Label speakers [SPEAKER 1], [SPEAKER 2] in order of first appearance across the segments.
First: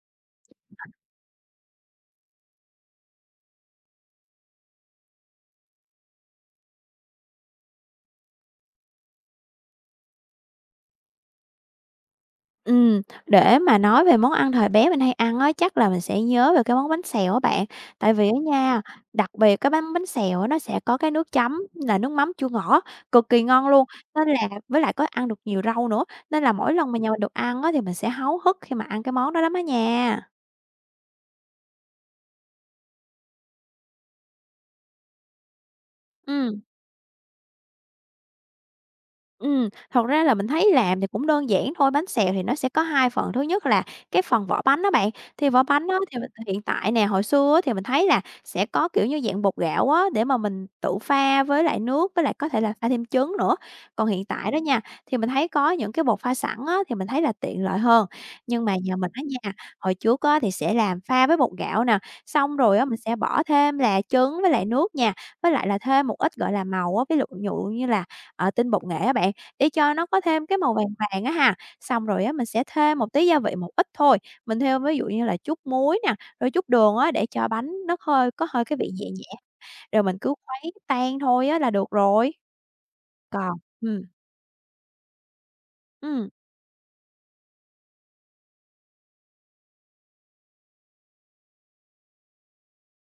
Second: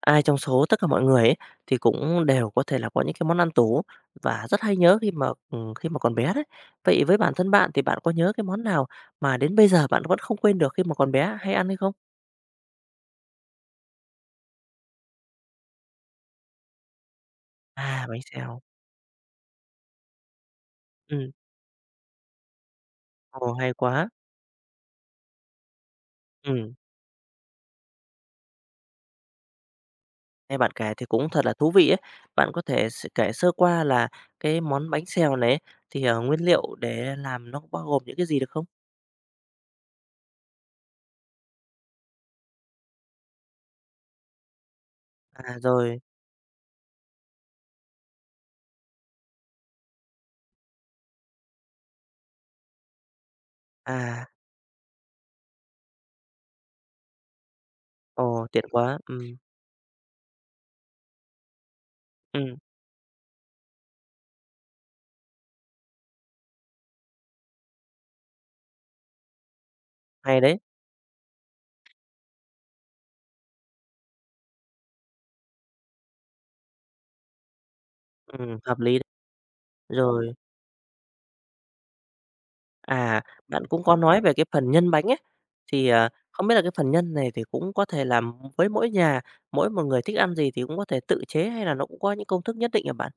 [SPEAKER 1] Ai trong số tất cả mọi người ấy, thì cũng đều có thể là có những cái món ăn tủ và rất hay nhớ khi mà còn bé đấy. Vậy với bản thân bạn thì bạn có nhớ cái món nào mà đến bây giờ bạn vẫn không quên được khi mà còn bé hay ăn hay không?
[SPEAKER 2] Để mà nói về món ăn thời bé mình hay ăn á, chắc là mình sẽ nhớ về cái món bánh xèo á bạn.
[SPEAKER 1] À,
[SPEAKER 2] Tại
[SPEAKER 1] bánh
[SPEAKER 2] vì á
[SPEAKER 1] xèo.
[SPEAKER 2] nha, đặc biệt cái bánh bánh xèo á, nó sẽ có cái
[SPEAKER 1] Ừ.
[SPEAKER 2] nước chấm là nước mắm chua ngọt, cực kỳ
[SPEAKER 1] Ồ,
[SPEAKER 2] ngon
[SPEAKER 1] hay
[SPEAKER 2] luôn,
[SPEAKER 1] quá.
[SPEAKER 2] nên là với lại có ăn được nhiều rau nữa, nên là
[SPEAKER 1] Ừ.
[SPEAKER 2] mỗi lần mà nhà mình được ăn á, thì mình sẽ háo hức khi mà ăn cái món đó lắm á nha.
[SPEAKER 1] Nghe bạn kể thì cũng thật là thú vị ấy. Bạn có thể kể sơ qua là cái món bánh xèo này ấy, thì, nguyên
[SPEAKER 2] Ừm.
[SPEAKER 1] liệu để làm nó bao gồm những cái gì được không?
[SPEAKER 2] Thật ra là mình thấy làm thì cũng đơn giản thôi, bánh xèo thì nó sẽ có 2 phần, thứ nhất là cái phần vỏ bánh đó bạn, thì
[SPEAKER 1] À,
[SPEAKER 2] vỏ bánh đó
[SPEAKER 1] rồi.
[SPEAKER 2] thì mình hiện tại nè, hồi xưa á thì mình thấy là sẽ có, kiểu như, dạng bột gạo á, để mà mình tự pha với lại nước, với lại có thể là pha thêm trứng nữa. Còn hiện
[SPEAKER 1] À,
[SPEAKER 2] tại đó nha, thì mình thấy có những cái bột pha sẵn á, thì mình thấy là tiện lợi hơn.
[SPEAKER 1] ồ, tiện
[SPEAKER 2] Nhưng mà nhà
[SPEAKER 1] quá.
[SPEAKER 2] mình
[SPEAKER 1] Ừ.
[SPEAKER 2] á nha, hồi trước á thì sẽ làm pha với bột gạo nè,
[SPEAKER 1] Ừ.
[SPEAKER 2] xong rồi á mình sẽ bỏ thêm là trứng với lại nước nha, với lại là thêm một ít, gọi là, màu á, ví dụ dụ như là, tinh bột nghệ á bạn. Để cho nó có
[SPEAKER 1] Hay
[SPEAKER 2] thêm
[SPEAKER 1] đấy.
[SPEAKER 2] cái màu vàng vàng á ha. Xong rồi á, mình sẽ thêm một tí gia vị một ít thôi, mình thêm ví dụ như là chút muối nè, rồi chút đường á, để cho bánh nó hơi có hơi cái
[SPEAKER 1] Hợp
[SPEAKER 2] vị
[SPEAKER 1] lý đấy.
[SPEAKER 2] nhẹ nhẹ, rồi mình
[SPEAKER 1] Rồi.
[SPEAKER 2] cứ khuấy tan thôi á là được rồi.
[SPEAKER 1] À,
[SPEAKER 2] Còn
[SPEAKER 1] bạn cũng có nói về cái phần nhân bánh ấy, thì,
[SPEAKER 2] ừm.
[SPEAKER 1] không biết là cái phần nhân này thì cũng có thể làm với mỗi nhà, mỗi một người thích ăn gì thì cũng có thể tự chế hay là nó cũng có những công thức nhất định hả bạn?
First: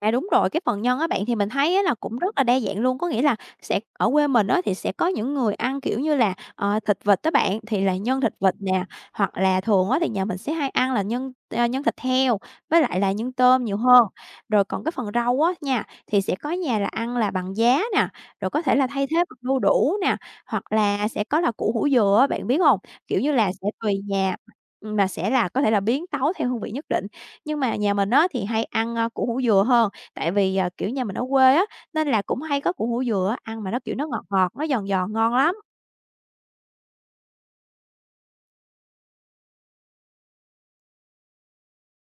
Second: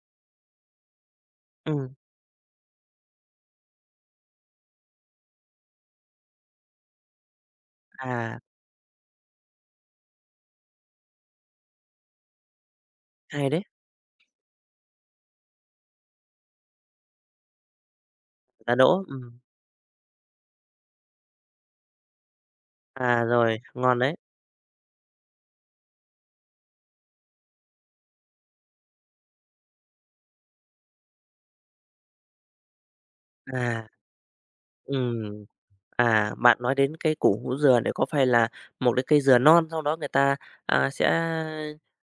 [SPEAKER 2] À, đúng rồi, cái phần nhân á bạn, thì mình thấy á
[SPEAKER 1] Ừ.
[SPEAKER 2] là cũng rất là đa dạng luôn. Có nghĩa là sẽ ở quê mình á thì sẽ có những người ăn, kiểu như là, thịt vịt á bạn, thì là nhân thịt
[SPEAKER 1] À,
[SPEAKER 2] vịt nè, hoặc là thường á thì nhà mình sẽ hay ăn là nhân, nhân thịt heo với lại là nhân
[SPEAKER 1] hay đấy.
[SPEAKER 2] tôm nhiều hơn. Rồi còn cái phần rau á nha, thì sẽ có nhà là ăn là bằng giá nè, rồi có
[SPEAKER 1] Giá
[SPEAKER 2] thể là
[SPEAKER 1] đỗ,
[SPEAKER 2] thay thế
[SPEAKER 1] ừm.
[SPEAKER 2] bằng đu đủ nè, hoặc là sẽ có là củ hủ dừa á, bạn biết không? Kiểu
[SPEAKER 1] À,
[SPEAKER 2] như là,
[SPEAKER 1] rồi,
[SPEAKER 2] sẽ tùy
[SPEAKER 1] ngon đấy.
[SPEAKER 2] nhà, mà sẽ là có thể là biến tấu theo hương vị nhất định. Nhưng mà nhà mình á thì hay ăn, củ hủ dừa hơn. Tại vì, à, kiểu, nhà mình ở quê á, nên là cũng hay có củ hủ dừa á, ăn mà nó,
[SPEAKER 1] À,
[SPEAKER 2] kiểu, nó ngọt ngọt, nó giòn giòn ngon
[SPEAKER 1] ừm.
[SPEAKER 2] lắm.
[SPEAKER 1] À, bạn nói đến cái củ hũ dừa để có phải là một cái cây dừa non sau đó người ta, sẽ,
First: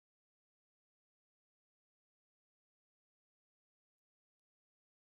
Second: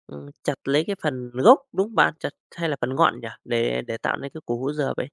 [SPEAKER 1] chặt lấy cái phần gốc, đúng không bạn? Chặt hay là phần ngọn nhỉ? Để tạo nên cái củ hũ dừa vậy?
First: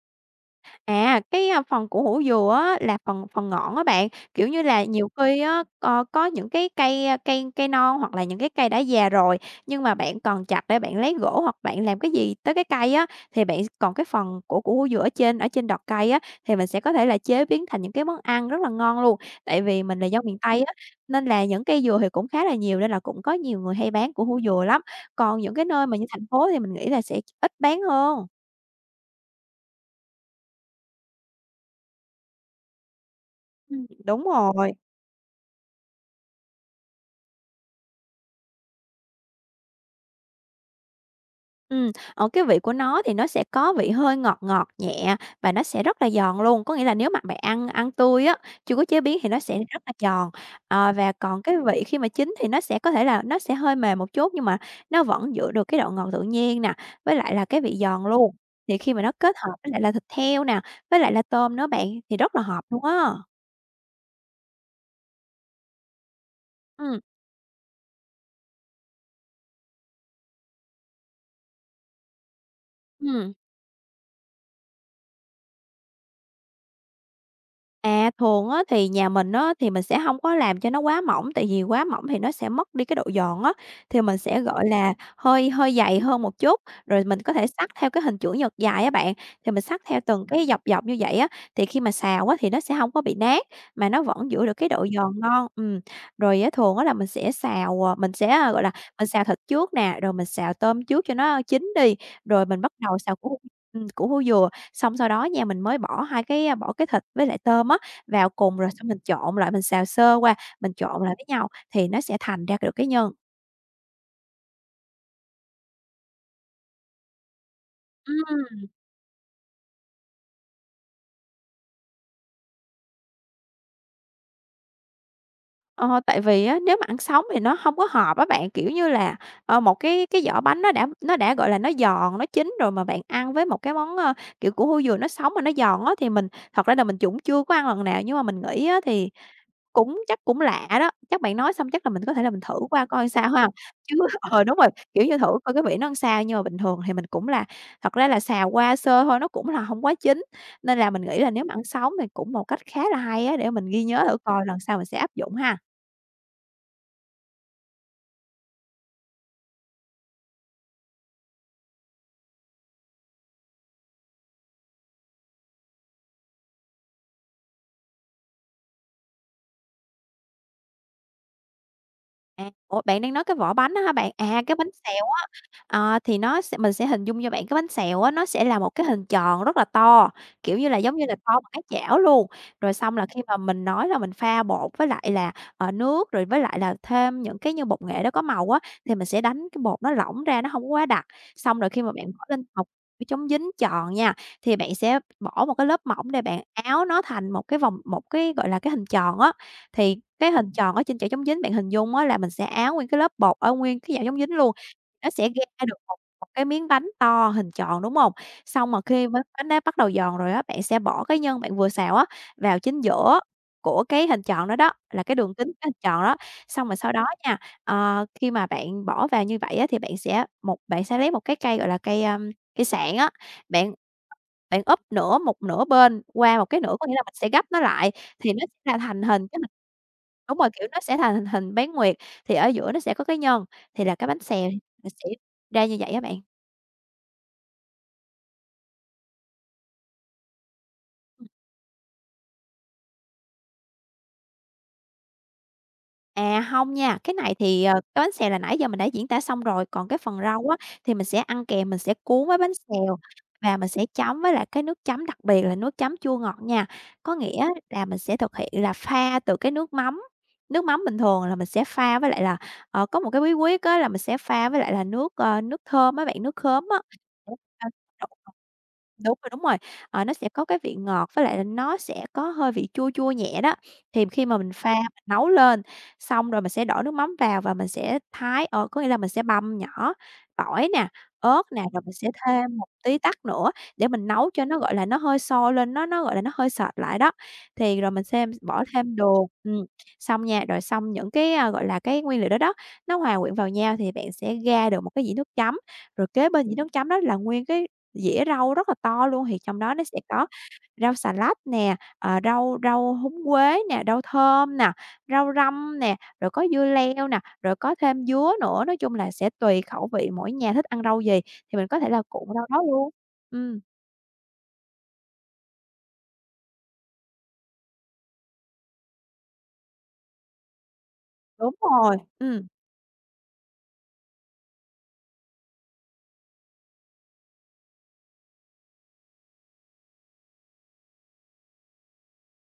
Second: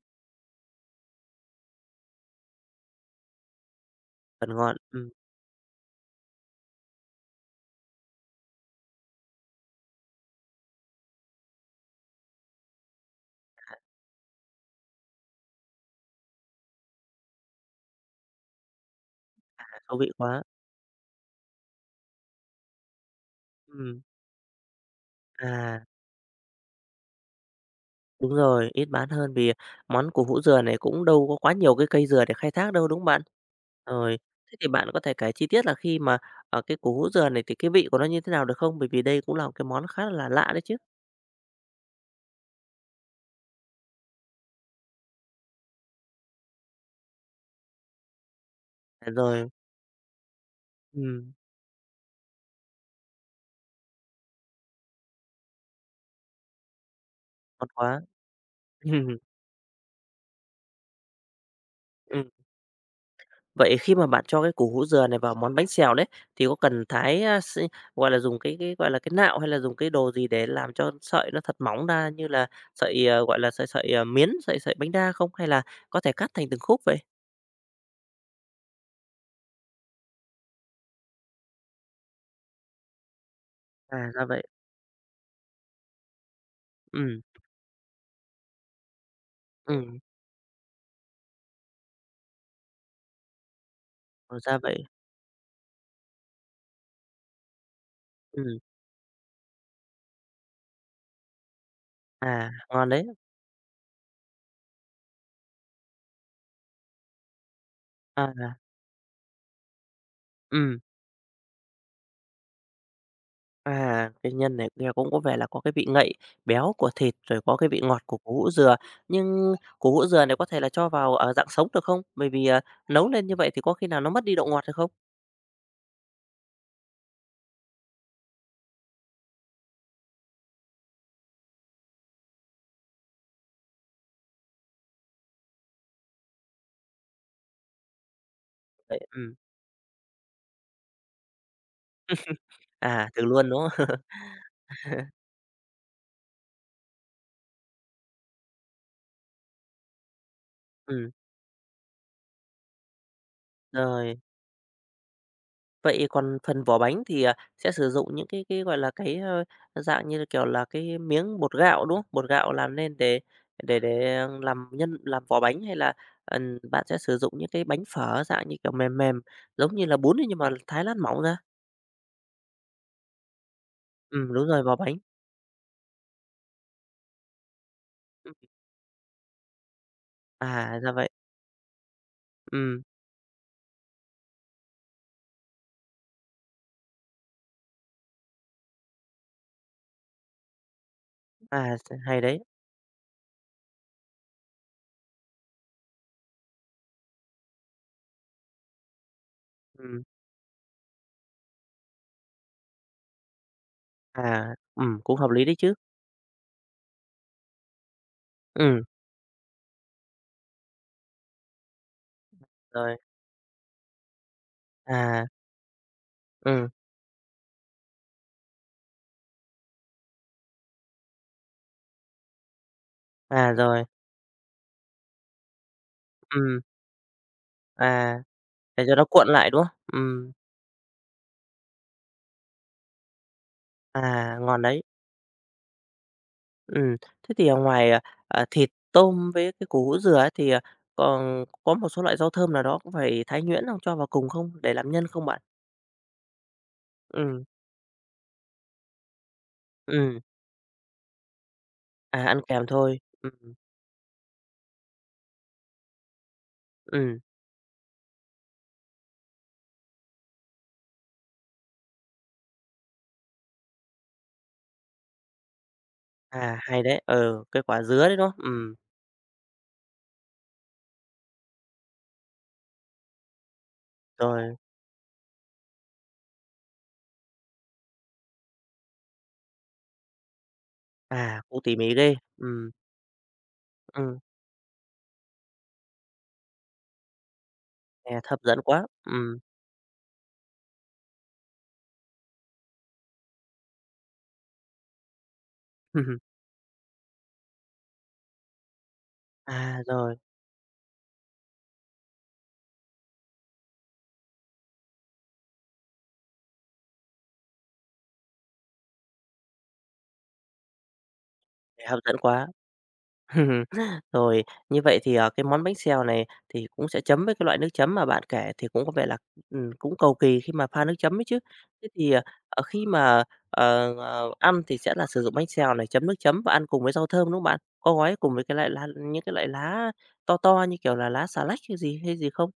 [SPEAKER 2] À, cái, phần của hủ dừa á là phần phần ngọn á bạn, kiểu
[SPEAKER 1] Phần
[SPEAKER 2] như
[SPEAKER 1] ngọn,
[SPEAKER 2] là,
[SPEAKER 1] ừ.
[SPEAKER 2] nhiều khi á, có những cái cây, cây non hoặc là những cái cây đã già rồi, nhưng mà bạn còn chặt để bạn lấy gỗ hoặc bạn làm cái gì tới cái cây á, thì bạn còn cái phần của củ hủ dừa ở trên đọt cây á, thì mình sẽ có thể là chế biến thành những cái món ăn rất là ngon luôn. Tại vì
[SPEAKER 1] Thú
[SPEAKER 2] mình là
[SPEAKER 1] vị
[SPEAKER 2] dân miền
[SPEAKER 1] quá.
[SPEAKER 2] Tây á, nên là những cây dừa thì cũng khá là nhiều nên là cũng có nhiều người hay
[SPEAKER 1] Ừ.
[SPEAKER 2] bán củ hủ dừa lắm. Còn những cái
[SPEAKER 1] À,
[SPEAKER 2] nơi mà như thành phố thì mình nghĩ là sẽ ít bán hơn.
[SPEAKER 1] đúng rồi, ít bán hơn vì món củ hũ dừa này cũng đâu có quá nhiều cái cây dừa để khai thác đâu, đúng không bạn? Rồi,
[SPEAKER 2] Đúng
[SPEAKER 1] thế thì
[SPEAKER 2] rồi.
[SPEAKER 1] bạn có thể kể chi tiết là khi mà, cái củ hũ dừa này thì cái vị của nó như thế nào được không? Bởi vì đây cũng là một cái món khá là lạ đấy chứ.
[SPEAKER 2] Ờ, cái vị của nó thì nó sẽ có vị hơi ngọt ngọt nhẹ và nó sẽ rất là giòn luôn, có nghĩa là nếu mà bạn ăn ăn tươi á, chưa có chế
[SPEAKER 1] À,
[SPEAKER 2] biến thì nó
[SPEAKER 1] rồi.
[SPEAKER 2] sẽ rất là giòn. Và
[SPEAKER 1] Ừm,
[SPEAKER 2] còn cái vị khi mà chín thì nó sẽ có thể là nó sẽ hơi mềm một chút nhưng mà nó vẫn giữ được cái độ ngọt tự nhiên nè, với lại là cái
[SPEAKER 1] ngon
[SPEAKER 2] vị
[SPEAKER 1] quá.
[SPEAKER 2] giòn luôn. Thì khi mà nó kết hợp với lại là thịt heo nè, với lại là tôm nữa bạn thì
[SPEAKER 1] Ừm.
[SPEAKER 2] rất là hợp luôn á.
[SPEAKER 1] Vậy khi mà bạn cho cái củ hũ dừa này vào món bánh xèo đấy, thì có cần
[SPEAKER 2] ừ
[SPEAKER 1] thái, a, s gọi là, dùng cái, gọi là, cái nạo hay là dùng cái đồ gì để làm cho sợi nó thật mỏng ra như là sợi,
[SPEAKER 2] ừ
[SPEAKER 1] gọi là, sợi sợi, miến, sợi sợi bánh đa không? Hay là có thể cắt thành từng khúc vậy?
[SPEAKER 2] À, thường á thì nhà mình á thì mình sẽ hông có làm cho nó quá mỏng, tại vì quá mỏng thì nó sẽ mất đi cái độ giòn á, thì
[SPEAKER 1] À,
[SPEAKER 2] mình
[SPEAKER 1] ra
[SPEAKER 2] sẽ,
[SPEAKER 1] vậy.
[SPEAKER 2] gọi là, hơi hơi dày hơn một chút, rồi
[SPEAKER 1] Ừm.
[SPEAKER 2] mình có thể xắt theo cái hình chữ nhật dài á bạn, thì mình xắt
[SPEAKER 1] Ừm,
[SPEAKER 2] theo từng cái dọc dọc như vậy á, thì khi mà xào á thì nó sẽ hông có bị nát, mà nó vẫn
[SPEAKER 1] ờ,
[SPEAKER 2] giữ được
[SPEAKER 1] ra
[SPEAKER 2] cái
[SPEAKER 1] vậy.
[SPEAKER 2] độ giòn ngon. Rồi á thường á là mình sẽ xào, mình sẽ,
[SPEAKER 1] Ừm,
[SPEAKER 2] gọi là, mình xào thịt trước nè, rồi mình xào tôm trước cho nó chín đi, rồi
[SPEAKER 1] à,
[SPEAKER 2] mình bắt
[SPEAKER 1] ngon
[SPEAKER 2] đầu
[SPEAKER 1] đấy.
[SPEAKER 2] xào củ củ hủ dừa. Xong sau đó nha, mình mới bỏ hai cái, bỏ cái thịt với lại tôm á vào
[SPEAKER 1] À,
[SPEAKER 2] cùng, rồi xong mình trộn lại, mình xào sơ qua, mình
[SPEAKER 1] ừm.
[SPEAKER 2] trộn lại với nhau thì nó sẽ thành ra được cái nhân.
[SPEAKER 1] À, cái nhân này nghe cũng có vẻ là có cái vị ngậy béo của thịt, rồi có cái vị ngọt của củ hũ
[SPEAKER 2] Ừm.
[SPEAKER 1] dừa. Nhưng củ hũ dừa này có thể là cho vào, dạng sống được không? Bởi vì, nấu lên như vậy thì có khi nào nó mất đi độ ngọt hay không?
[SPEAKER 2] Ờ, Tại vì á, nếu mà ăn sống thì nó không có hợp á bạn, kiểu như là, một cái vỏ bánh nó đã, gọi là, nó giòn, nó chín rồi mà bạn ăn với một cái món, kiểu, củ hủ dừa nó sống mà nó giòn á, thì mình thật ra là mình cũng chưa có ăn lần nào, nhưng mà mình nghĩ á
[SPEAKER 1] Vậy
[SPEAKER 2] thì
[SPEAKER 1] ừm.
[SPEAKER 2] cũng chắc cũng lạ đó, chắc bạn nói xong chắc là mình có thể là mình thử qua
[SPEAKER 1] À,
[SPEAKER 2] coi
[SPEAKER 1] thử
[SPEAKER 2] sao ha?
[SPEAKER 1] luôn, đúng không?
[SPEAKER 2] Chứ đúng rồi, kiểu như, thử coi cái vị nó sao, nhưng mà bình thường thì mình cũng là thật ra là xào qua sơ thôi, nó cũng là hông quá chín, nên là mình
[SPEAKER 1] Ừm,
[SPEAKER 2] nghĩ là nếu mà ăn sống thì cũng một cách khá là hay á, để mình ghi nhớ
[SPEAKER 1] rồi.
[SPEAKER 2] thử coi lần sau mình sẽ áp dụng ha.
[SPEAKER 1] Vậy còn phần vỏ bánh thì, sẽ sử dụng những cái, gọi là, cái, dạng như là, kiểu là, cái miếng bột gạo, đúng không? Bột gạo làm nên để để làm nhân làm vỏ bánh hay là, bạn sẽ sử dụng những cái bánh phở dạng như kiểu mềm mềm, giống như là bún ấy nhưng mà thái lát mỏng ra?
[SPEAKER 2] À, ủa, bạn đang nói cái vỏ bánh á hả bạn? À,
[SPEAKER 1] Đúng
[SPEAKER 2] cái
[SPEAKER 1] rồi,
[SPEAKER 2] bánh
[SPEAKER 1] vỏ bánh.
[SPEAKER 2] xèo á, thì nó sẽ mình sẽ hình dung cho bạn cái bánh xèo á, nó
[SPEAKER 1] Ừm,
[SPEAKER 2] sẽ là một cái hình tròn rất là to, kiểu như là,
[SPEAKER 1] à, ra
[SPEAKER 2] giống như
[SPEAKER 1] vậy.
[SPEAKER 2] là, to bằng cái chảo luôn. Rồi
[SPEAKER 1] Ừm,
[SPEAKER 2] xong là khi mà mình nói là mình pha bột với lại là, nước, rồi với lại là thêm những cái như bột nghệ đó có màu á, thì mình sẽ đánh cái bột nó lỏng ra, nó không có quá đặc. Xong rồi
[SPEAKER 1] à,
[SPEAKER 2] khi mà bạn
[SPEAKER 1] hay
[SPEAKER 2] bỏ
[SPEAKER 1] đấy.
[SPEAKER 2] lên một cái chống dính tròn nha, thì bạn sẽ bỏ một cái lớp mỏng để bạn áo nó thành một cái vòng một cái, gọi là, cái hình tròn á. Thì
[SPEAKER 1] Ừm,
[SPEAKER 2] cái hình tròn ở trên chảo chống dính bạn hình dung á là mình sẽ áo nguyên cái lớp bột ở nguyên cái chảo chống dính luôn,
[SPEAKER 1] à,
[SPEAKER 2] nó
[SPEAKER 1] cũng hợp
[SPEAKER 2] sẽ
[SPEAKER 1] lý đấy
[SPEAKER 2] ra
[SPEAKER 1] chứ.
[SPEAKER 2] được một một cái miếng bánh to hình tròn, đúng hông? Xong
[SPEAKER 1] Ừ.
[SPEAKER 2] mà khi miếng bánh đó bắt đầu giòn rồi á, bạn sẽ bỏ cái nhân bạn vừa xào á vào chính
[SPEAKER 1] Rồi,
[SPEAKER 2] giữa của cái hình tròn đó đó, là cái
[SPEAKER 1] à,
[SPEAKER 2] đường kính cái hình tròn đó.
[SPEAKER 1] ừ.
[SPEAKER 2] Xong rồi sau đó nha, khi mà bạn bỏ vào như vậy á thì bạn sẽ lấy một cái cây, gọi là, cây sạn á,
[SPEAKER 1] À,
[SPEAKER 2] bạn
[SPEAKER 1] rồi,
[SPEAKER 2] bạn úp một nửa bên qua một
[SPEAKER 1] ừm,
[SPEAKER 2] cái nửa, có nghĩa là mình sẽ gấp nó lại
[SPEAKER 1] à,
[SPEAKER 2] thì nó sẽ là
[SPEAKER 1] để cho
[SPEAKER 2] thành
[SPEAKER 1] nó cuộn
[SPEAKER 2] hình cái
[SPEAKER 1] lại,
[SPEAKER 2] bịch,
[SPEAKER 1] đúng không?
[SPEAKER 2] đúng rồi, kiểu, nó sẽ thành hình hình bán nguyệt, thì ở giữa nó sẽ có cái nhân, thì là cái bánh
[SPEAKER 1] À,
[SPEAKER 2] xèo,
[SPEAKER 1] ngon đấy.
[SPEAKER 2] mình sẽ ra như vậy á bạn.
[SPEAKER 1] Ừm, thế thì, ở ngoài, à, thịt, tôm với cái củ hũ dừa ấy thì, còn có một số loại rau thơm nào đó cũng phải thái nhuyễn không cho vào cùng không? Để làm nhân không bạn?
[SPEAKER 2] À, không nha, cái này
[SPEAKER 1] Ừm.
[SPEAKER 2] thì, cái bánh xèo là nãy giờ mình đã diễn tả xong rồi, còn cái
[SPEAKER 1] Ừm,
[SPEAKER 2] phần rau á thì mình sẽ ăn kèm, mình sẽ
[SPEAKER 1] à,
[SPEAKER 2] cuốn với
[SPEAKER 1] ăn
[SPEAKER 2] bánh
[SPEAKER 1] kèm
[SPEAKER 2] xèo
[SPEAKER 1] thôi. Ừm.
[SPEAKER 2] và mình sẽ chấm với lại cái nước chấm, đặc biệt là nước chấm chua ngọt nha. Có
[SPEAKER 1] Ừm,
[SPEAKER 2] nghĩa là mình sẽ thực hiện là pha từ cái nước mắm bình thường là mình sẽ pha với lại là, có một cái bí quyết á là mình sẽ pha với lại là nước, nước thơm á bạn, nước
[SPEAKER 1] à,
[SPEAKER 2] khóm á.
[SPEAKER 1] hay đấy,
[SPEAKER 2] Để
[SPEAKER 1] ừ, cái
[SPEAKER 2] pha
[SPEAKER 1] quả dứa đấy, đúng
[SPEAKER 2] trộn.
[SPEAKER 1] không?
[SPEAKER 2] Đúng rồi, nó sẽ có cái vị ngọt với lại là nó sẽ có hơi vị chua chua nhẹ đó, thì khi mà mình
[SPEAKER 1] Rồi,
[SPEAKER 2] pha mình nấu lên xong rồi mình sẽ đổ nước mắm vào và mình sẽ thái, có nghĩa là mình sẽ băm nhỏ tỏi nè,
[SPEAKER 1] à,
[SPEAKER 2] ớt
[SPEAKER 1] cũng
[SPEAKER 2] nè,
[SPEAKER 1] tỉ
[SPEAKER 2] rồi mình
[SPEAKER 1] mỉ
[SPEAKER 2] sẽ
[SPEAKER 1] ghê.
[SPEAKER 2] thêm một
[SPEAKER 1] Ừm.
[SPEAKER 2] tí tắc nữa để mình
[SPEAKER 1] Ừm,
[SPEAKER 2] nấu cho nó, gọi là, nó hơi sôi lên, nó, gọi là, nó hơi sệt lại đó. Thì rồi mình
[SPEAKER 1] nghe
[SPEAKER 2] xem
[SPEAKER 1] hấp dẫn
[SPEAKER 2] bỏ
[SPEAKER 1] quá.
[SPEAKER 2] thêm đường, xong nha, rồi xong những cái, gọi là, cái nguyên liệu đó đó, nó hòa quyện vào nhau thì bạn sẽ ra được một cái dĩa nước chấm, rồi kế bên dĩa nước chấm đó là nguyên cái dĩa rau rất là to luôn, thì trong đó
[SPEAKER 1] À,
[SPEAKER 2] nó sẽ
[SPEAKER 1] rồi,
[SPEAKER 2] có rau xà lách nè, rau rau húng quế nè, rau thơm nè, rau răm nè, rồi có dưa leo nè, rồi có thêm dứa nữa, nói chung là sẽ tùy khẩu vị mỗi nhà thích ăn rau gì thì mình có
[SPEAKER 1] nghe
[SPEAKER 2] thể
[SPEAKER 1] hấp
[SPEAKER 2] là
[SPEAKER 1] dẫn
[SPEAKER 2] cuộn rau
[SPEAKER 1] quá.
[SPEAKER 2] đó luôn. Ừm,
[SPEAKER 1] Rồi, như vậy thì, cái món bánh xèo này thì cũng sẽ chấm với cái loại nước chấm mà bạn kể thì cũng có vẻ là, cũng cầu kỳ khi mà pha nước chấm ấy chứ.
[SPEAKER 2] đúng
[SPEAKER 1] Thế
[SPEAKER 2] rồi,
[SPEAKER 1] thì,
[SPEAKER 2] ừm.
[SPEAKER 1] khi mà, ăn thì sẽ là sử dụng bánh xèo này, chấm nước chấm và ăn cùng với rau thơm, đúng không bạn? Có gói cùng với cái loại lá to to như kiểu là lá xà lách hay gì không?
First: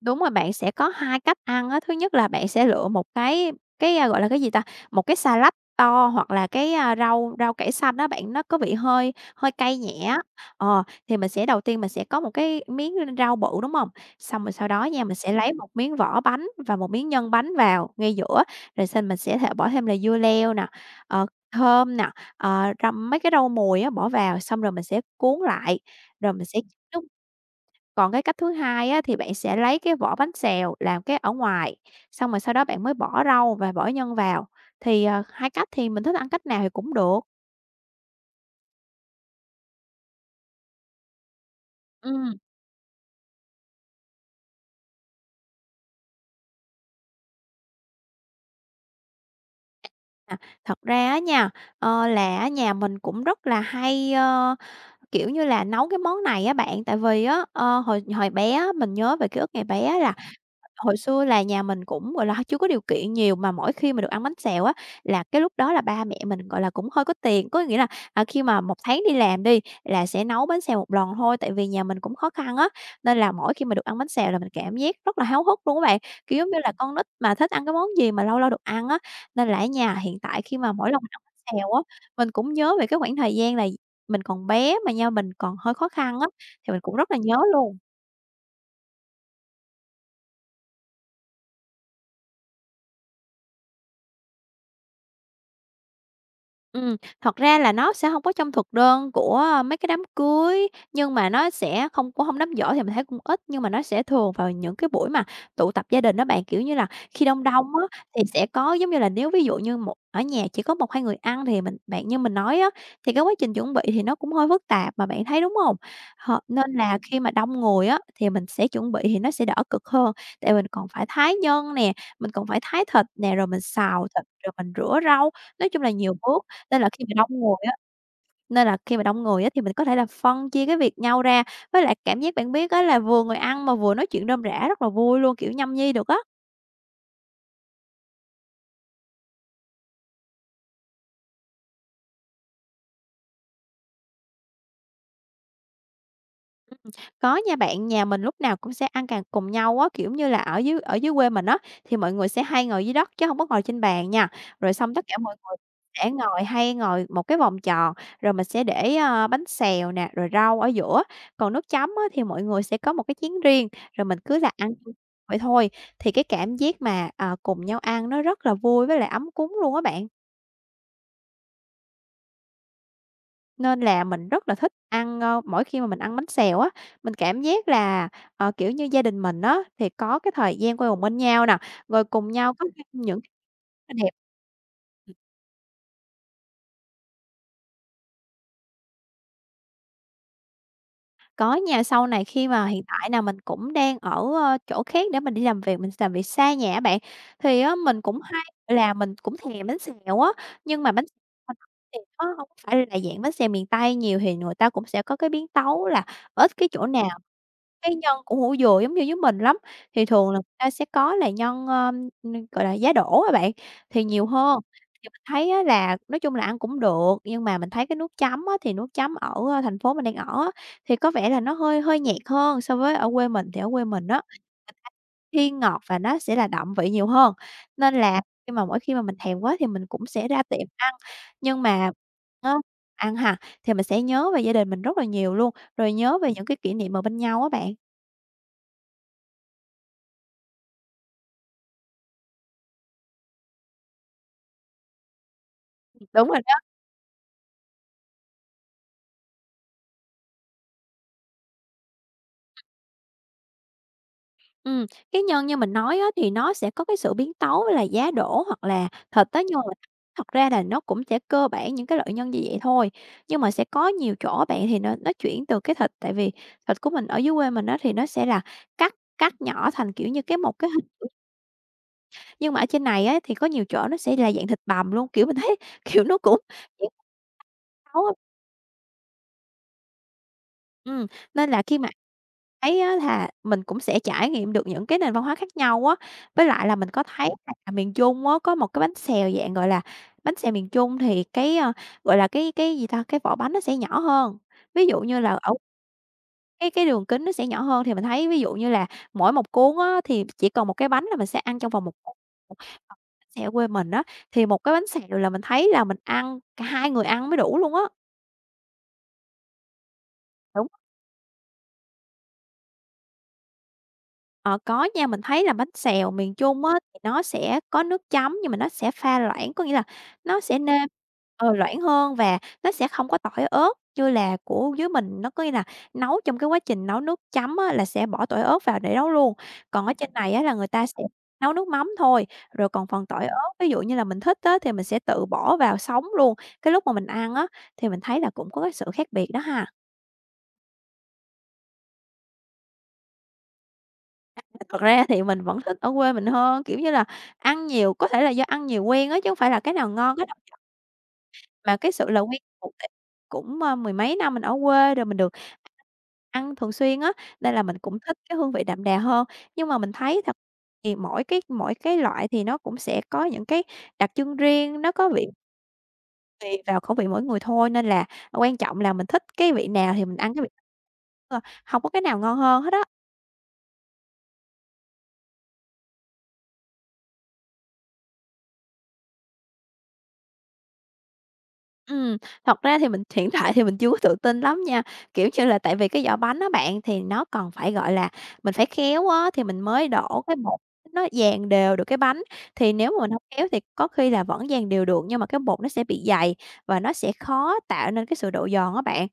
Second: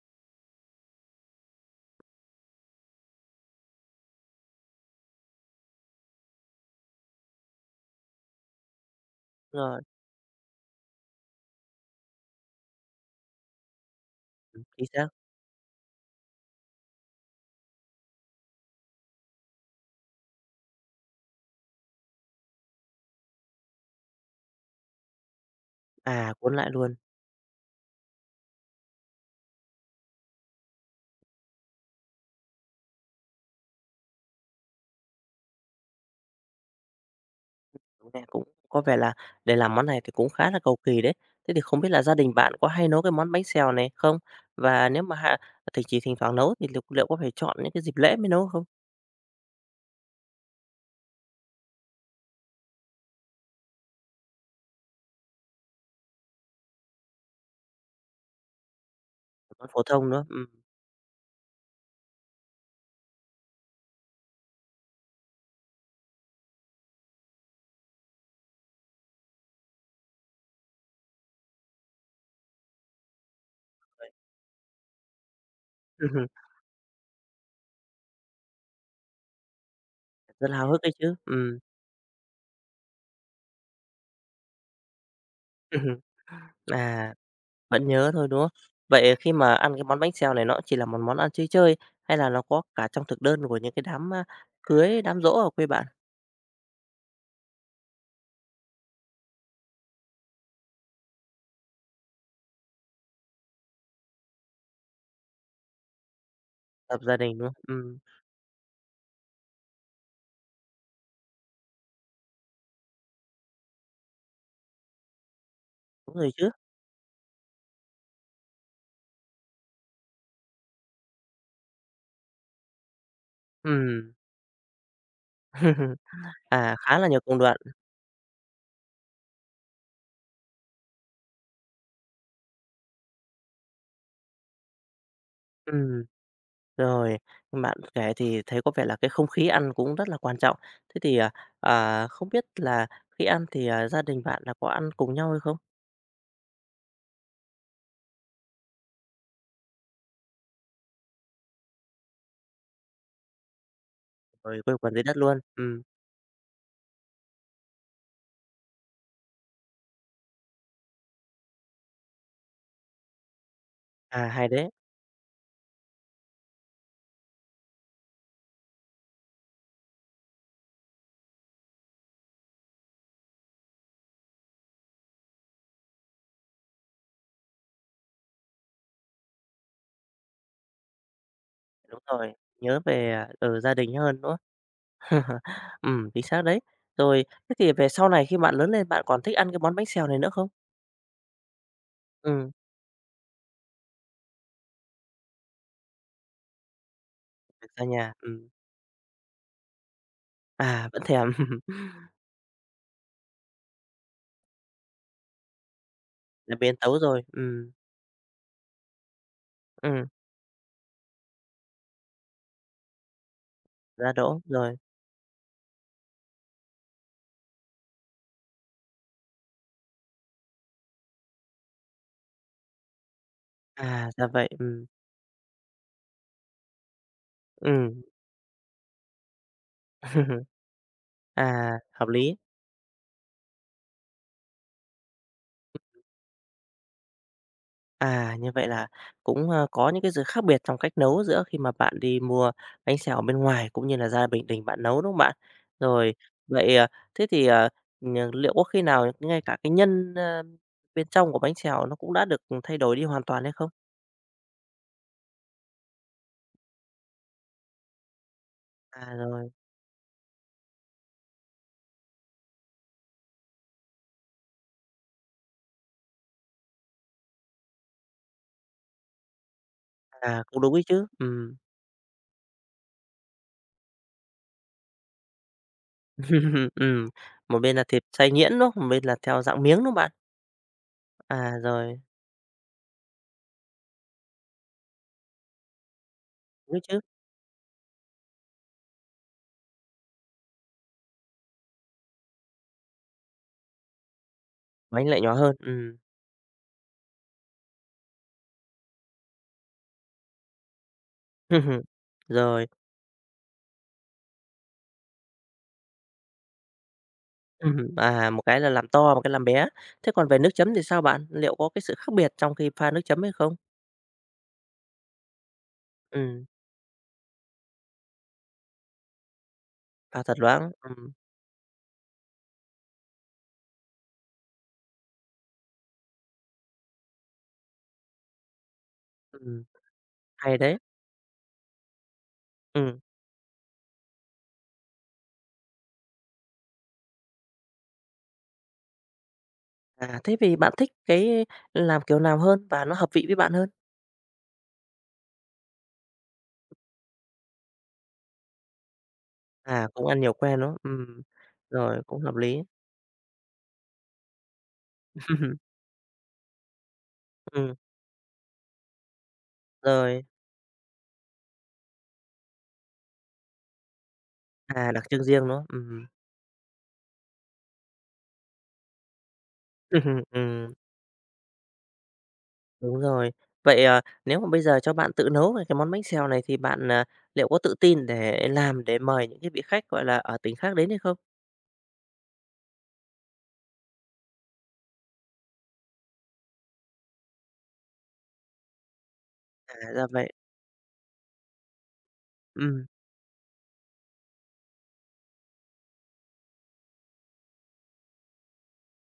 [SPEAKER 2] Đúng rồi, bạn sẽ có 2 cách ăn á. Thứ nhất là bạn sẽ lựa một cái, gọi là, cái gì ta? Một cái salad to hoặc là cái, rau rau cải xanh đó bạn, nó có vị hơi hơi cay
[SPEAKER 1] Rồi,
[SPEAKER 2] nhẹ á. Thì mình sẽ đầu tiên mình sẽ có một cái miếng rau bự, đúng không? Xong rồi sau
[SPEAKER 1] thì
[SPEAKER 2] đó nha,
[SPEAKER 1] sao?
[SPEAKER 2] mình sẽ lấy một miếng vỏ bánh và một miếng nhân bánh vào ngay giữa, rồi xong mình sẽ thể bỏ thêm là dưa leo nè, ờ, thơm nè, rau mấy cái rau mùi á bỏ vào, xong rồi mình sẽ cuốn lại, rồi
[SPEAKER 1] À,
[SPEAKER 2] mình
[SPEAKER 1] cuốn
[SPEAKER 2] sẽ
[SPEAKER 1] lại luôn.
[SPEAKER 2] chấm nước. Còn cái cách thứ hai á, thì bạn sẽ lấy cái vỏ bánh xèo làm cái ở ngoài, xong rồi sau đó bạn mới bỏ rau và bỏ nhân vào. Thì, hai cách thì mình thích ăn cách nào thì cũng được.
[SPEAKER 1] Đúng nè, cũng có vẻ là để làm món này thì cũng khá là cầu kỳ đấy. Thế thì không biết là gia đình
[SPEAKER 2] Ừm,
[SPEAKER 1] bạn có hay nấu cái món bánh xèo này không? Và nếu mà ha thì chỉ thỉnh thoảng nấu thì liệu liệu có phải chọn những cái dịp lễ mới nấu không?
[SPEAKER 2] à, thật ra á nha, là á nhà mình cũng rất là hay, kiểu như là, nấu cái món này á bạn. Tại vì á, hồi hồi bé á, mình nhớ về ký ức ngày
[SPEAKER 1] Món phổ
[SPEAKER 2] bé
[SPEAKER 1] thông
[SPEAKER 2] là
[SPEAKER 1] nữa.
[SPEAKER 2] hồi xưa là nhà mình cũng, gọi là, chưa có điều kiện nhiều, mà mỗi khi mà được ăn bánh xèo á, là cái lúc đó là ba mẹ mình, gọi là, cũng hơi có tiền. Có nghĩa là, à, khi mà một tháng đi làm đi, là sẽ nấu bánh xèo một lần thôi, tại vì nhà mình cũng khó khăn á, nên là mỗi khi mà được ăn bánh xèo là mình cảm giác rất là háo hức luôn á bạn. Kiểu, giống như là con nít mà thích ăn cái món gì mà lâu lâu được ăn á, nên là ở nhà hiện tại
[SPEAKER 1] Rất là
[SPEAKER 2] khi
[SPEAKER 1] háo
[SPEAKER 2] mà
[SPEAKER 1] hức
[SPEAKER 2] mỗi
[SPEAKER 1] đấy
[SPEAKER 2] lần mình
[SPEAKER 1] chứ,
[SPEAKER 2] ăn bánh
[SPEAKER 1] ừm.
[SPEAKER 2] xèo á, mình cũng nhớ về cái khoảng thời gian là mình còn bé mà nhà mình còn hơi khó khăn á, thì mình cũng rất
[SPEAKER 1] À,
[SPEAKER 2] là nhớ luôn.
[SPEAKER 1] vẫn nhớ thôi, đúng không? Vậy khi mà ăn cái món bánh xèo này nó chỉ là một món ăn chơi chơi hay là nó có cả trong thực đơn của những cái đám, cưới, đám giỗ ở quê bạn,
[SPEAKER 2] Ừm, thật ra là nó sẽ không có trong thực đơn của, mấy cái đám cưới, nhưng mà nó sẽ không có không đám giỗ thì mình thấy cũng ít, nhưng mà nó sẽ thường vào những cái buổi mà tụ tập gia đình đó bạn. Kiểu như là,
[SPEAKER 1] tập gia
[SPEAKER 2] khi
[SPEAKER 1] đình,
[SPEAKER 2] đông
[SPEAKER 1] đúng không?
[SPEAKER 2] đông á, thì sẽ có giống như là nếu ví dụ như một ở nhà chỉ có một hai người ăn thì mình bạn như mình nói á, thì cái quá trình chuẩn bị thì nó cũng hơi phức tạp mà bạn thấy, đúng không?
[SPEAKER 1] Đúng rồi chứ,
[SPEAKER 2] Nên là khi mà đông người á, thì mình sẽ chuẩn bị thì nó sẽ đỡ cực hơn, tại mình còn phải thái nhân nè, mình còn phải thái thịt nè, rồi mình xào
[SPEAKER 1] ừm.
[SPEAKER 2] thịt, rồi mình rửa rau, nói chung là nhiều bước.
[SPEAKER 1] À,
[SPEAKER 2] Nên là
[SPEAKER 1] khá
[SPEAKER 2] khi
[SPEAKER 1] là
[SPEAKER 2] mà
[SPEAKER 1] nhiều
[SPEAKER 2] đông
[SPEAKER 1] công đoạn,
[SPEAKER 2] người á Nên là khi mà đông người á thì mình có thể là phân chia cái việc nhau ra, với lại cảm giác bạn biết á là vừa ngồi ăn mà vừa nói chuyện rôm rả rất là vui luôn, kiểu, nhâm nhi
[SPEAKER 1] ừm.
[SPEAKER 2] được á.
[SPEAKER 1] Rồi, bạn kể thì thấy có vẻ là cái không khí ăn cũng rất là quan trọng. Thế thì, không biết là khi ăn thì, gia đình bạn là có ăn cùng nhau hay không?
[SPEAKER 2] Ừm, có nha bạn, nhà mình lúc nào cũng sẽ ăn càng cùng nhau á, kiểu như là, ở dưới quê mình á, thì mọi người sẽ hay ngồi dưới đất chứ không có ngồi trên bàn nha.
[SPEAKER 1] Rồi
[SPEAKER 2] Rồi
[SPEAKER 1] quây quần
[SPEAKER 2] xong
[SPEAKER 1] dưới
[SPEAKER 2] tất
[SPEAKER 1] đất
[SPEAKER 2] cả mọi
[SPEAKER 1] luôn.
[SPEAKER 2] người sẽ ngồi hay ngồi một cái vòng tròn, rồi mình sẽ để, bánh xèo nè, rồi rau ở giữa. Còn nước chấm á, thì mọi người sẽ có một cái chén riêng, rồi mình
[SPEAKER 1] À,
[SPEAKER 2] cứ
[SPEAKER 1] hay
[SPEAKER 2] là
[SPEAKER 1] đấy,
[SPEAKER 2] ăn vậy thôi. Thì cái cảm giác mà, à, cùng nhau ăn nó rất là vui với lại ấm cúng luôn á bạn. Nên là mình rất là thích ăn, mỗi khi mà mình ăn bánh xèo á, mình cảm giác là, kiểu như, gia đình mình á thì có cái thời gian quây quần bên nhau nè,
[SPEAKER 1] đúng
[SPEAKER 2] rồi cùng
[SPEAKER 1] rồi,
[SPEAKER 2] nhau có
[SPEAKER 1] nhớ về,
[SPEAKER 2] Những
[SPEAKER 1] à, ừ, gia đình
[SPEAKER 2] đẹp.
[SPEAKER 1] hơn, nữa không? Chính xác đấy. Rồi, thế thì về sau này khi bạn lớn lên bạn còn thích ăn cái món bánh xèo này nữa không?
[SPEAKER 2] Có nhà sau này khi
[SPEAKER 1] Ừm,
[SPEAKER 2] mà hiện tại là mình cũng đang ở, chỗ khác để mình đi làm việc, mình làm việc xa nhà á bạn, thì
[SPEAKER 1] được
[SPEAKER 2] á
[SPEAKER 1] ra
[SPEAKER 2] mình
[SPEAKER 1] nhà,
[SPEAKER 2] cũng hay là mình cũng thèm bánh xèo á, nhưng
[SPEAKER 1] à,
[SPEAKER 2] mà
[SPEAKER 1] vẫn
[SPEAKER 2] bánh xèo
[SPEAKER 1] thèm,
[SPEAKER 2] mình thì nó không phải là dạng bánh xèo miền Tây nhiều, thì người ta cũng sẽ có cái biến tấu là
[SPEAKER 1] là
[SPEAKER 2] ít cái
[SPEAKER 1] biến
[SPEAKER 2] chỗ
[SPEAKER 1] tấu
[SPEAKER 2] nào
[SPEAKER 1] rồi, ừm.
[SPEAKER 2] cái nhân của hủ dừa giống như với mình lắm, thì
[SPEAKER 1] Ừm,
[SPEAKER 2] thường là người ta sẽ có là nhân, gọi là, giá đỗ á bạn, thì
[SPEAKER 1] ra
[SPEAKER 2] nhiều
[SPEAKER 1] đỗ,
[SPEAKER 2] hơn.
[SPEAKER 1] rồi,
[SPEAKER 2] Thì mình thấy á là nói chung là ăn cũng được, nhưng mà mình thấy cái nước chấm á, thì nước chấm ở, thành phố mình đang ở á thì có vẻ là nó hơi hơi nhạt hơn so với ở quê mình, thì ở quê mình
[SPEAKER 1] à,
[SPEAKER 2] á,
[SPEAKER 1] ra
[SPEAKER 2] người
[SPEAKER 1] vậy, ừm.
[SPEAKER 2] ta thiên ngọt và nó sẽ là đậm vị nhiều hơn, nên
[SPEAKER 1] Ừm,
[SPEAKER 2] là khi mà mỗi khi mà mình thèm quá thì mình cũng sẽ ra tiệm ăn. Nhưng
[SPEAKER 1] à,
[SPEAKER 2] mà
[SPEAKER 1] hợp lý.
[SPEAKER 2] á, ăn ha, thì mình sẽ nhớ về gia đình mình rất là nhiều luôn, rồi nhớ về những cái kỷ niệm ở bên nhau á bạn.
[SPEAKER 1] À, như vậy là cũng, có những cái sự khác biệt trong cách nấu giữa khi mà bạn đi mua bánh xèo ở bên ngoài cũng như là ra Bình Đình bạn nấu, đúng không bạn? Rồi,
[SPEAKER 2] Đúng rồi đó.
[SPEAKER 1] vậy, ờ, thế thì, nh liệu có khi nào ngay cả cái nhân, bên trong của bánh xèo nó cũng đã được thay đổi đi hoàn toàn hay không?
[SPEAKER 2] Ừm, cái nhân như mình nói á, thì nó sẽ có cái sự biến tấu là giá đỗ hoặc là
[SPEAKER 1] À,
[SPEAKER 2] thịt á,
[SPEAKER 1] rồi,
[SPEAKER 2] nhưng mà thật ra là nó cũng sẽ cơ bản những cái loại nhân như vậy thôi. Nhưng mà sẽ có nhiều chỗ bạn thì nó chuyển từ cái thịt, tại vì thịt của mình ở dưới quê mình đó thì nó sẽ là cắt cắt nhỏ thành, kiểu như, cái
[SPEAKER 1] à,
[SPEAKER 2] một
[SPEAKER 1] cũng
[SPEAKER 2] cái
[SPEAKER 1] đúng ý
[SPEAKER 2] hình
[SPEAKER 1] chứ,
[SPEAKER 2] chữ.
[SPEAKER 1] ừm.
[SPEAKER 2] Nhưng mà ở trên này á, thì có nhiều chỗ nó sẽ là dạng thịt bằm luôn, kiểu, mình thấy, kiểu, nó cũng
[SPEAKER 1] Ừm, một bên là thịt xay nhuyễn, đúng không? Một bên là theo dạng miếng, đúng không bạn?
[SPEAKER 2] Ừm, nên
[SPEAKER 1] À,
[SPEAKER 2] là khi mà
[SPEAKER 1] rồi,
[SPEAKER 2] thấy á là mình cũng sẽ trải nghiệm được những cái nền văn hóa khác nhau á. Với lại
[SPEAKER 1] đúng
[SPEAKER 2] là
[SPEAKER 1] ấy
[SPEAKER 2] mình
[SPEAKER 1] chứ,
[SPEAKER 2] có thấy là miền Trung á, có một cái bánh xèo dạng, gọi là, bánh xèo miền Trung thì cái, gọi là, cái gì ta, cái vỏ bánh nó sẽ nhỏ hơn. Ví dụ
[SPEAKER 1] bánh lại
[SPEAKER 2] như
[SPEAKER 1] nhỏ
[SPEAKER 2] là ở
[SPEAKER 1] hơn.
[SPEAKER 2] cái đường kính nó sẽ nhỏ hơn thì mình thấy ví dụ như là mỗi một cuốn á, thì chỉ cần một cái bánh là mình sẽ ăn trong vòng một cuốn. Còn
[SPEAKER 1] Rồi.
[SPEAKER 2] bánh xèo quê mình á, thì một cái bánh xèo là mình thấy là mình ăn cả hai người ăn mới đủ luôn á.
[SPEAKER 1] À, một cái là làm to, một cái làm bé. Thế còn về nước
[SPEAKER 2] Đúng.
[SPEAKER 1] chấm thì sao bạn? Liệu có cái sự khác biệt trong khi pha nước chấm hay không?
[SPEAKER 2] Ờ, có nha, mình thấy là bánh xèo miền
[SPEAKER 1] Ừm,
[SPEAKER 2] Trung á, thì nó sẽ có nước chấm nhưng mà nó sẽ pha loãng, có nghĩa là
[SPEAKER 1] pha thật
[SPEAKER 2] nó sẽ
[SPEAKER 1] loãng,
[SPEAKER 2] nêm
[SPEAKER 1] ừm.
[SPEAKER 2] loãng hơn và nó sẽ không có tỏi ớt như là của dưới mình. Nó có nghĩa là nấu trong cái quá trình nấu nước chấm á, là sẽ bỏ tỏi ớt vào để nấu luôn.
[SPEAKER 1] Ừm,
[SPEAKER 2] Còn ở trên này á, là
[SPEAKER 1] hay
[SPEAKER 2] người
[SPEAKER 1] đấy.
[SPEAKER 2] ta sẽ nấu nước mắm thôi, rồi còn
[SPEAKER 1] Ừm,
[SPEAKER 2] phần tỏi ớt, ví dụ như là mình thích á, thì mình sẽ tự bỏ vào sống luôn. Cái lúc mà mình ăn á, thì mình thấy là cũng có cái sự khác biệt đó ha.
[SPEAKER 1] à, thế thì bạn thích cái làm kiểu nào hơn và nó hợp vị với bạn hơn?
[SPEAKER 2] Thật ra thì mình vẫn thích ở quê mình hơn, kiểu như là, ăn nhiều có thể là do ăn nhiều quen á, chứ hông phải là cái
[SPEAKER 1] À,
[SPEAKER 2] nào
[SPEAKER 1] cũng
[SPEAKER 2] ngon
[SPEAKER 1] ăn
[SPEAKER 2] cái
[SPEAKER 1] nhiều
[SPEAKER 2] nào dở,
[SPEAKER 1] quen, đúng không?
[SPEAKER 2] mà cái
[SPEAKER 1] Rồi,
[SPEAKER 2] sự
[SPEAKER 1] cũng
[SPEAKER 2] là
[SPEAKER 1] hợp
[SPEAKER 2] quen
[SPEAKER 1] lý.
[SPEAKER 2] thuộc tại cũng, mười mấy năm mình ở quê rồi mình được ăn thường xuyên á, nên là
[SPEAKER 1] Ừm,
[SPEAKER 2] mình cũng thích cái hương vị đậm đà hơn. Nhưng mà mình
[SPEAKER 1] rồi,
[SPEAKER 2] thấy thật thì mỗi cái loại thì nó cũng sẽ có những cái đặc trưng riêng,
[SPEAKER 1] à,
[SPEAKER 2] nó
[SPEAKER 1] đặc
[SPEAKER 2] có
[SPEAKER 1] trưng
[SPEAKER 2] vị
[SPEAKER 1] riêng, đúng không?
[SPEAKER 2] tùy vào khẩu vị mỗi người thôi, nên là quan trọng là mình thích cái vị nào thì mình ăn cái vị đó thôi, hông có cái nào ngon hơn hết á.
[SPEAKER 1] Đúng rồi. Vậy, nếu mà bây giờ cho bạn tự nấu về cái món bánh xèo này thì bạn, liệu có tự tin để làm để mời những cái vị khách, gọi là, ở tỉnh khác đến hay không?
[SPEAKER 2] Ừm, thật ra thì mình hiện tại thì mình chưa có tự tin lắm nha, kiểu như là, tại vì cái giỏ bánh đó bạn, thì nó còn phải, gọi là, mình phải khéo á, thì mình mới
[SPEAKER 1] À, ra
[SPEAKER 2] đổ
[SPEAKER 1] vậy.
[SPEAKER 2] cái bột nó dàn đều được cái bánh. Thì
[SPEAKER 1] Ừm,
[SPEAKER 2] nếu mà mình hông khéo thì có khi là vẫn dàn đều được, nhưng mà cái bột nó sẽ bị dày và nó sẽ khó tạo nên cái sự độ giòn á bạn.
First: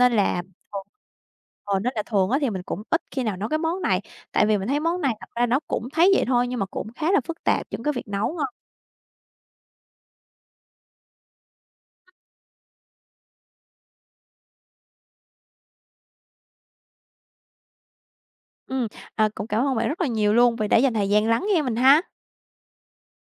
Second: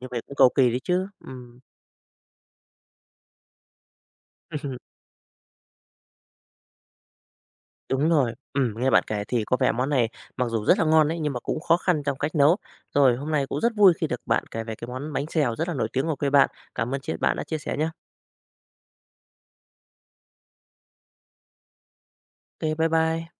[SPEAKER 1] như vậy cũng
[SPEAKER 2] là
[SPEAKER 1] cầu kỳ đấy
[SPEAKER 2] thường
[SPEAKER 1] chứ. Ừm.
[SPEAKER 2] Nên là thường á thì mình cũng ít khi nào nấu cái món này, tại vì mình thấy món này thật ra nó cũng thấy vậy thôi nhưng mà cũng khá là phức tạp trong cái
[SPEAKER 1] Đúng
[SPEAKER 2] việc
[SPEAKER 1] rồi.
[SPEAKER 2] nấu ha.
[SPEAKER 1] Nghe bạn kể thì có vẻ món này mặc dù rất là ngon đấy, nhưng mà cũng khó khăn trong cách nấu. Rồi, hôm nay cũng rất vui khi được bạn kể về cái món bánh xèo rất là nổi tiếng của quê bạn. Cảm ơn bạn đã chia sẻ nhá.
[SPEAKER 2] Ừm, à, cũng cảm ơn bạn rất là nhiều luôn vì đã dành thời gian lắng nghe mình ha.
[SPEAKER 1] OK bye bye.